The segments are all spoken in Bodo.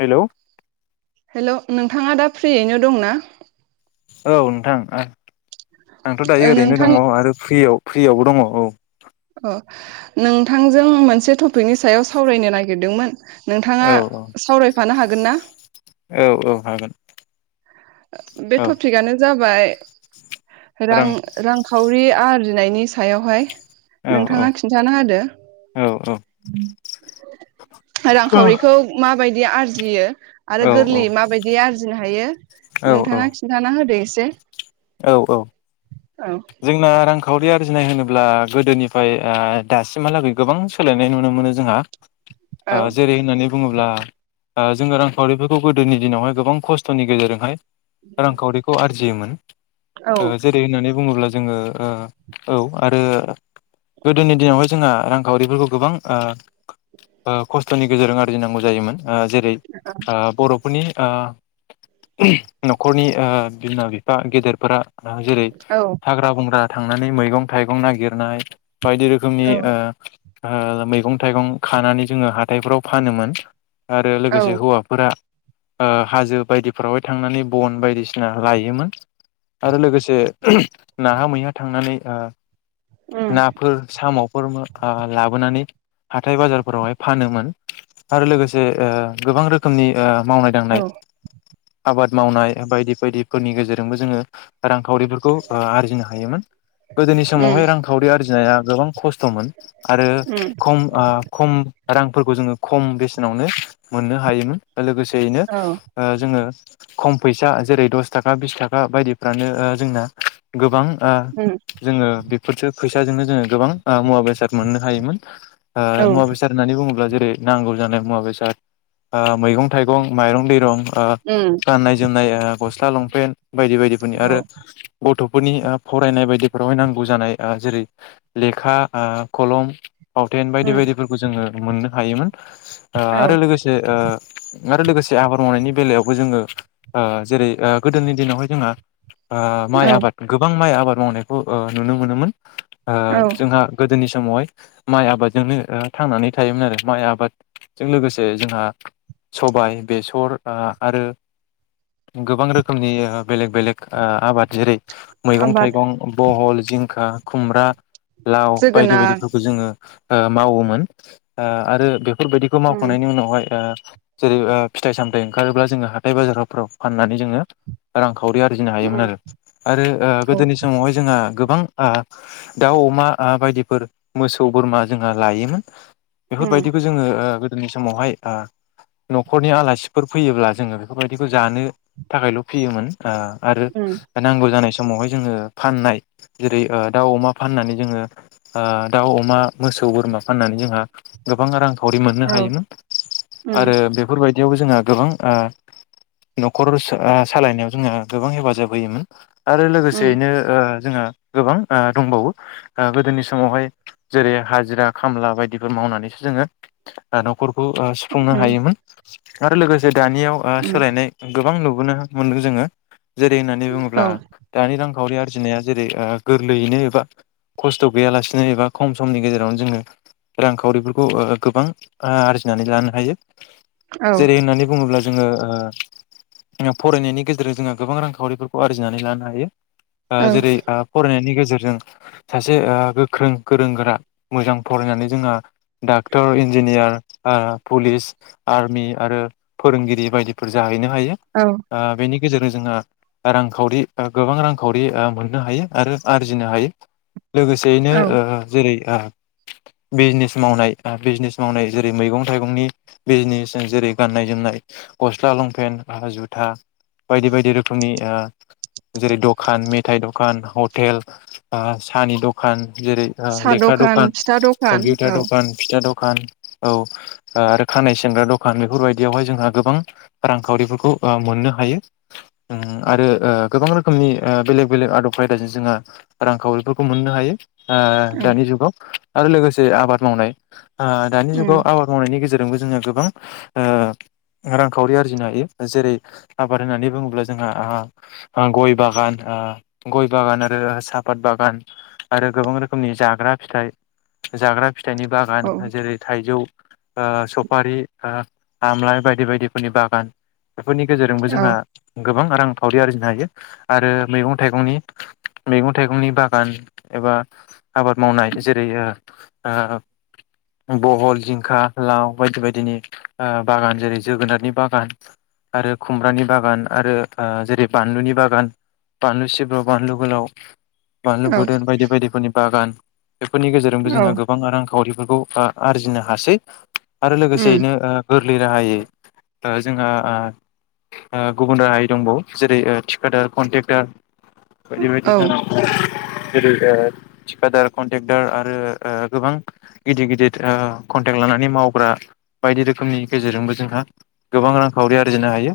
हेल'! हेल' नोंथाङा दा फ्रियैनो दंना? औ नोंथां ओ। आंथ' ओ दायो ओरैनो नोंथां दङ आरो फ्रियाव फ्रियावबो दङ औ। अ नोंथांजों मोनसे टपिकनि सायाव सावरायनो नागिरदोंमोन नोंथाङा औ सावरायफानो हागोन ना? औ औ हागोन बे औ टपिकआनो जा बाय रां रांखावरि आरजिनायनि सायावहाय। औ औ नोंथाङा खिन्थाना होदो। औ औ रांखावरिखौ माबाय दि आरजियो आरो औ गोरलैयै माबायदि आरजिनो हायो औ औ नोंथाङा खिन्थाना होदो एसे औ औ। औ जोंना रां खावरि आरजिनाय होनोब्ला गोदोनिफ्राय ओ दासिमहालागै गोबां सोलायनाय नुनो मोनो जोंहा। औ ओ जेरै होननानै बुङोब्ला ओ जोङो रांखावरिफोरखौ गोदोनि दिनावहाय गोबां खस्थ'नि गेजेरजोंहाय रांखावरिखौ आरजियोमोन। औ ओ जेरै होननानै बुङोब्ला जोङो ओ औ आरो गोदोनि दिनावहाय जोंहा रांखावरिफोरखौ गोबां आ खस्थ'नि गेजेरजों आरजिनांगौ जायोमोन। आ जेरै आ बर'फोरनि आ न'खरनि बिमा बिफा गेदेरफोरा रा जेरै औ हाग्रा बंग्रा थांनानै मैगं थाइगं नागिरनाय बायदि रोखोमनि औ ओ ओ मैगं थाइगं खानानै जोङो हाथायफोराव फानोमोन। आरो औ लोगोसे हौवाफोरा ओ हाजो बायदिफ्रावहाय थांनानै बन बायदिसिना लायोमोन आरो लोगोसे नाहा मैहा थांनानै उम ओ नाफोर साम' फोर ओ लाबोनानै हाथाय बाजारफोरावहाय फानोमोन आरो लोगोसे गोबां रोखोमनि मावनाय औ दांनाय आबाद मावनाय बायदि बायदिफोरनि गेजेरजोंबो जोङो रांखावरि खौ ओ आरजिनो हायोमोन गोदनि उम समावहाय रांखावरि आर फुनाया गोब खस्थ खस्थ'मोन आरो उम खम ओ खम रांफोरखौ जोङो खम बेसेनावनो मोननो हायोमोन लोगोसेयैनो औ ओ जोङो खम फैसा जेरै दस थाखा बिस थाखा बायदिफ्रानो जोंना गोबां ओ उम जोङो बेफोरसो फैसाजोंनो जोङो गोबां मुवा बेसाद मोननो हायोमोन औ ओ मुवा बेसार होननानै बुङो जेरै नांगौ जानाय मुवा बेसाद ओ मैगं थाइगं माइरं दैरं ओ उम गाननाय जोमनाय ओ ग स्ला लंपेन्ट बायदि बायदिफोरनि औ आरो गथ'फोरनि फरायनाय बायदिफोरावहाय नांगौ जानाय जेरै लेखा आ खलम फावथेन उम बायदि बायदिफोरखौ जोङो मोननो हायोमोन औ आरो लोगोसे ओ आरो लोगोसे आबाद मावनायनि बेलायावबो जोङो ओ जेरै गोदोनि दिनावहाय ओ जोंहा बे माइ औ आबाद गोबां माइ आबाद मावनायखौ ओ नुनो मोनोमोन ओ औ जोंहा गोदोनि स समावहाय माइ आबादजोंनो थांनानै थायोमोन आरो माइ आबादजों लोगोसे जोंहा सबाइ बेसर आरो गोबां रोखोमनि बेलेग बेलेग आबाद जेरै मैगं आबाद थाइगं बहल जिंखा खुमब्रा लाव बायदि जोगोनार बायदिफोरखौ जोङो मावोमोन ओ आरो बे बेफोरबायदिखौ उम मावखांनायनि उनावहाय जेरै फिथाइ सामथायाइ ओंखारोब्ला जोङो हाथाय बाजाराव फाननानै जोङो रांखौ खावरि आरजिनो हायोमोन उम आरो। आरो गोदोनि समावहाय जोंहा आ गोबां आ दाउ अमा आ बायदिफोर मोसौ बोरमा जोंहा लायोमोन। उम बेफोरबायदिखौ जोङो ओ जोंनि समावहाय आ नखरनि आलासिफोर फैयोब्ला जोङो बेफोरबायदिखौ जानो थाखायल फियोमोन। आ आरो उम नांगौ जानाय समावहाय जोङो फाननाय जेरै ओ दाउ अमा फाननानै जोङो आ दाउ अमा मोसौ बोरमा फाननानै जोंहा गोबां रां खावरि मोननो औ हायोमोन उम आरो बेफोरबायदियावबो जोंहा गोबां आ नखर आ सालायनायाव जोङो गोबां हेफाजाब होयोमोन। आरो उम लोगोसेयैनो ओ जोंहा गोबां आ दंबावो आ गोदोनि समावहाय जेरै हाजिरा खामला बायदिफोर मावनानैसो जोङो आ नखर खौ ओ सुफुंनो उम हायोमोन। आरो लोगोसे दानियाव आ उम सोलायनाय गोबां नु बेखौनो मोनदों जोङो जेरै औ [unintelligible] दानि रांखावरि आरजिनाया जेरै ओ गोरलैयैनो एबा खस्थ गैयालासिनो एबा खम समनि गेजेरावनो जोङो रांखावरिफोरखौ ओ गोबां आरजिनानै लानो हायो। औ जेरै होननानै बुङोब्ला जोङो ओ फरायनायनि गेजेरजों जोंहा गोबां रांखावरि खौ आरजिनानै लानो हायो। आ औ जेरै आ फरायनायनि गेजेरजों गेजेरजों सासे ओ गोख्रों गोरों गोरा मोजां फरायनानै जोंहा डाक्टर इन्जिनियार ओ पुलिस आर्मि आरो फोरोंगिरि बायदिफोर जाहैनो हायो औ आ बेनि गेजेरजों जोंहा रांखावरि ओ गोबां रांखावरि मोननो हायो आरो आरजिनो हायो। लोगोसेयैनो औ ओ जेरै ओ बिजनेस मावनाय आ बिजनेस मावनाय जेरै मैगं थाइगंनि बिजनेस जेरै गाननाय जोमनाय गस्ला लंपेन्ट आरो जुथा बायदि बायदि रोखोमनि आ जेरै दखान मेथाइ दखान हटेल आ सानि दखान जेरै ओ साहा लेखा दखान फिथा दखान कम्पिउटार औ दखान फिथा दखान दखान औ आरो खानाय सिनग्रा दखान बेफोरबायदियावहाय जोंहा गोबां रांखावरि फोरखौ ओ मोननो हायो उम आरो ओ गोबां रोखोमनि ओ बेलेग बेलेग आदब खायदाजों जोंहा रांखावरिफोरखौ मोननो हायो। आ औ दानि जुगाव आरो लोगोसे आबाद मावनाय आ दानि उम जुगाव आबाद मावनायनि गेजेरजों जोंबो जोङो गोबां ओ रांखावरि आरजिनो हायो। जेरै आबाद होननानै बुङोब्ला जोंहा आ गय बागान आ गय बागान आरो सापात बागान आरो गोबां रोखोमनि जाग्रा फिथाइ जाग्रा फिथाइनि बागान औ जेरै थाइजौ ओ सफारि ओ आमलाइ बायदि बायदिफोरनि बागान। बेफोरनि गेजेरजोंबो औ जोंहा गोबां रां खावरि आरजिनो हायो आरो मैगं थाइगंनि मैगं थाइगंनि बागान एबा आबाद मावनाय जेरै ओ ओ बहल जिंखा लाव बायदि बायदिनि ओ बागान जेरै - जोगोनारनि बागान आरो खुमब्रानि बागान आरो ओ जेरै बानलुनि बागान बानलु सिब्र' बानलु गोलाव बानलु औ बोर्दोन बायदि बायदिफोरनि बागान बेफोरनि गेरजोंबो औ जोंहा गोबां रांखावरिफ बेफोरखौ आ-आरजिनो हासै। आरो उम लोगोसेयैनो ओ गोर लै राहायै ओ जोंहा ओ ओ गुबुन राहायै दंबावो जेरै थिकादार, कन्ट्रेक्टार बायदि औ बायदि। जेरै ओ थिखादार, कन्टेक्दार आरो ओ गोबां गिदिर गिदिर ओ कन्टेक्ट लानानै मावग्रा बायदि रोखोमनि गेजेरजोंबो जोंहा गोबां रांखावरि आरजिनो हायो।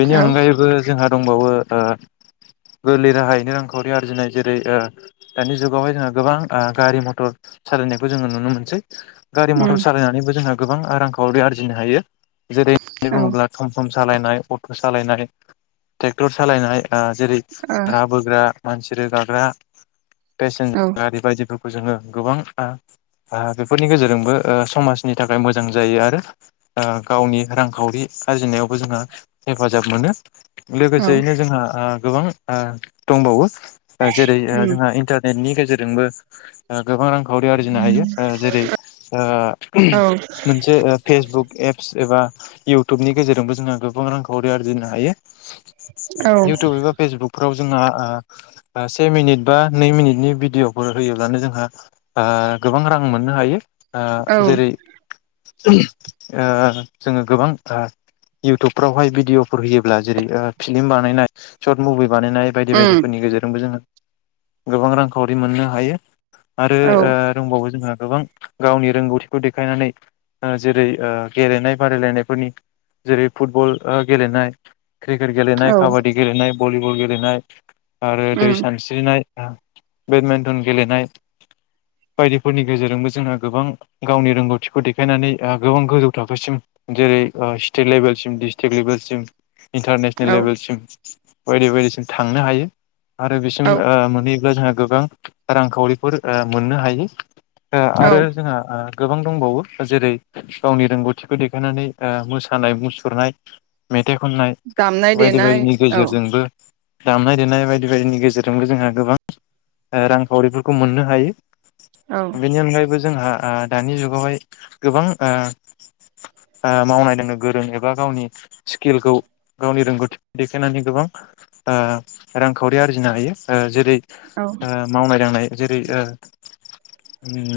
बेनि औ अनगायैब जोंहा दंबावो ओ गोरलै राहायैनो रांखावरि आरजिनाय जेरै ओ दानि जुगावहाय जोंहा गोबां ओ गारि मथर सालायनायखौ जोङो नुनो मोनसै। गारि उम मथर सालायनानैबो जोंहा गोबां रांखावरि आरजिनो हायो। जेरै होननानै औ ओ बुङोब्ला तम तम सा सालायनाय अट' सालायनाय ट्रेक्टर सालायनाय ओ जेरै राबोग्रा मानसि रोगाग्रा पेसेन्जार गारि बायदिफोरखौ जोङो गोबां ओ ओ बेफोरनि गेजेरजोंबो ओ समाजनि थाखाय मोजां जायो आरो ओ गावनि रांखावरि आरजिनायावबो जोंहा हेफाजाब मोनो। औ उम औ लोगोसेयैनो जोंहा ओ गोबां ओ दंबावो। जेरै ओ जोंहा इन्टारनेटनि गेजेर जेरजोंबो गोबां रांखावरि आरजिनो हायो ओ जेरै ओ ओहोम मोनसे फेसबुक एप्स एबा इउटुबनि गेजेरजोंबो जोंहा गोबां रांखावरि आरजिनो हायो इउटुब एबा फेसबुकफोराव जोंहा ओ से मिनिट बा नै मिनिटनि भिडिअ'फोर होयोब्लानो जोंहा गोबां रां मोननो हायो ओ जेरै उम ओ जोङो गोबां थां इउटुबफ्रावहाय भिडिअफोर होयो ब्ला जेरै भिलम बानायनाय सत मुभि बानायनाय बायदि बायदिफोरनि गेजेरजोंबो जोङो गोबां रांखावरि मोननो हायो। आरो औ ओ दंबावो जोंहा गोबां गावनि रोंगौथिखौ देखायनानै ओ जेरै ओ गेलेनाय बादायलायनायफोरनि जेरै फुटबल ओ गेलेनाय क्रिकेट गेलेनाय, काबादि गेलेनाय भलिबल गेलनाय आरो दै उम सानस्रिनाय बेडमिन्टन गेलेनाय बायदिफोरनि गेजेरजोंबो जोंहा गोबां गावनि रोंगौथिखौ देखायनानै ओ गोबां गोजौ थाखोसिम जेरै स्टेट लेभेलसिम डिस्ट्रिक लेभेलसिम इन्टारनेसनेल औ लेभेलसिम बायदि बायदिसिम थांनो हायो। आरो बिसिम औ ओ मोन नों जोंहा गोबां रांखावरिफोर ओ मोननो हायो। ओ औ आरो जोंहा ओ गोबां दंबावो जेरै गावनि रोंगौथिखौ देखायनानै ओ मोसानाय-मुसुरनाय खननाय दामनाय बायदि देनाय बायदिनि औ गेजेरजोंबो दामनाय-देनाय बायदि बायदिनि गेजेरजोंबो जोंहा गोबां ओ रांखावरिफोरखौ मोननो हायो। बेनि अनगायैबो जोंहा ओ दानि जुगावहाय गोबां ओ मावनाय दोननो गोरों एबा गावनि स्किलखौ गावनि रोंगौथिखौ देखायनानै गोबां रांखावरि ओ आरजिनो हायो। जेरै औ ओ मावनाय-दांनाय जेरै ओ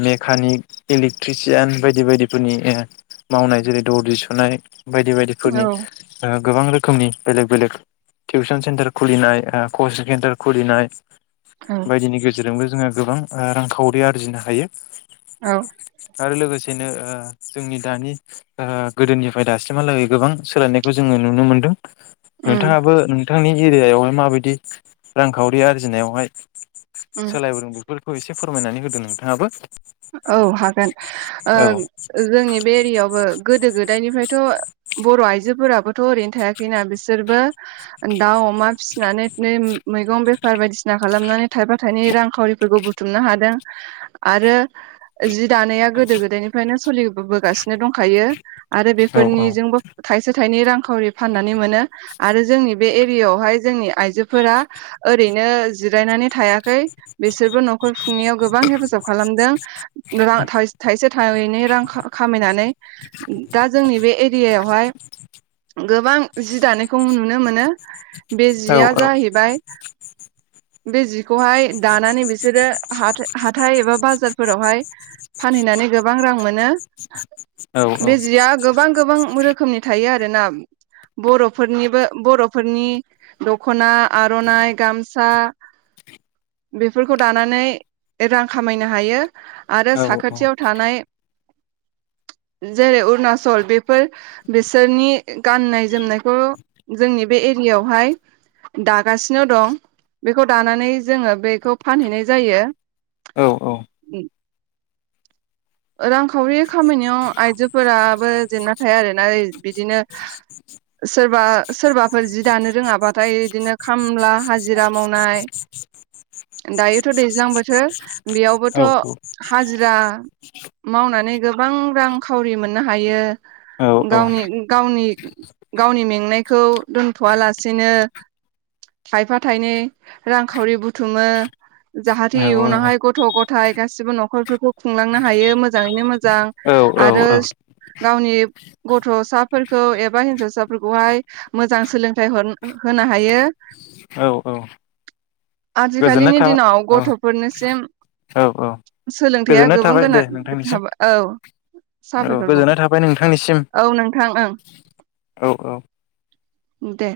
मेकानिक, इलेक्ट्रिसियान बायदि बायदिफोरनि ओ मावनाय जेरै दरजि सुनाय बायदि बायदिफोरनि औ ओ गोबां रोखोमनि बेलेग बेलेग टिउसन सेन्टार खुलिनाय ओ कचिं सेन्टार खुलिनाय औ बायदिनि गेजेरजोंबो जोंहा गोबां आ रांखावरि आरजिनो हायो। औ आरो लोगोसेनो जोंनि दानि ओ गोदोनिफ्राय दासिमहालागै गोबां सोलायनायखौ जोङो नुनो मोन्दों। उम नोंथाङाबो नोंथांनि एरियायावहाय माबायदि रांखावरि आरजिनायावहाय उम सोलायबोदों बेफोर खौ एसे फोरमायनानै होदो नोंथाङाबो। औ हागोन ओ औ जोंनि बे एरियायावबो गोदो गोद दायनिफ्रायथ' बर' आइजोफोराबोथ' ओरैनो थायाखैना बिसोरबो दाउ अमा फिसि नानै मैगं बे फार बायदिसिना खालामनानै थाइफा थाइनै रांखावरिफोरखौ बुथुमनो हादों। आरो जि दानाया गोदो गोदायनिफ्रायनो सलिबोबोगासिनो दंखायो। आरो औ औ बेफोरनिजोंबो थाइसे थाइनै रांखावरि फाननानै मोनो आरो जोंनि बे एरियायावहाय जोंनि आइजो फोरा ओ ओरैनो जिरायनानै थायाखै। बिसोरबो न'खर खुंनायाव गोबां हेफाजाब खालामदों। रां थाइ-थाइसे थाइनै रां खा-खामायनानै दा जोंनि बे एरियायाव खौहाय गोबां जि दानायखौ नुनो मोनो। बे औ जिया औ जाहैबाय बे जिखौहाय दानानै बिसोरो हाथा-हाथाइ एबा बाजार फोरावहाय फानहैनानै गोबां रां मोनो। औ औ बे जिया गोबां गोबां रो खोमनि थायो आरोना बर'फोरनिबो बर'फोरनि दख'ना, आर'नाइ, गामसा बेफोरखौ दानानै रां खामायनो हायो। आरो साखाथियाव थानाय जेरै उरनासल बेफोर बिसोरनि गाननाय जोमनायखौ जोंनि बे एरियायावहाय दागासिनो दं बेखौ दानानै जोङो बेखौ फानहैनाय जायो। औ औ। रांखावरि खामायनायाव आइजोफोराबो जेनना थाया आरोना ओइ बिदिनो सोरबा सोरबाफोर जि दानो रोङाबाथाय बिदिनो खामला हाजिरा मावनाय दायोथ' दैज्लां बोथोर बेयावबोथ' हाजिरा मावनानै गोबां रां खावरि मोननो हायो। गावनि गावनि गावनि मेंनायखौ दोन्थ'आ लासेनो थाइफा थाइनै रांखावरि बुथुमो जाहाथि इयुनावहाय गथ' ग' थाइ गासिबो न'खरफोरखौ खुंलां नो हायो मोजाङैनो मोजां औ आरो गावनि गथ'साफोरखौ एबा हिन्जावसाफोरखौहाय मोजां सोलोंथाइ हर-होनो हायो औ औ गोजोननाय आजिखालिनि थाबाय दिनाव औ गथ' फोरनिसिम औ औ गोजोननाय थाबाय दे नोंथांनिसिम सोलोंथाया औ। [inaudible] औ बाव गोजोन्नाय थाबाय नोंथांनिसिम। औ नोंथां ओं औ औ। दे।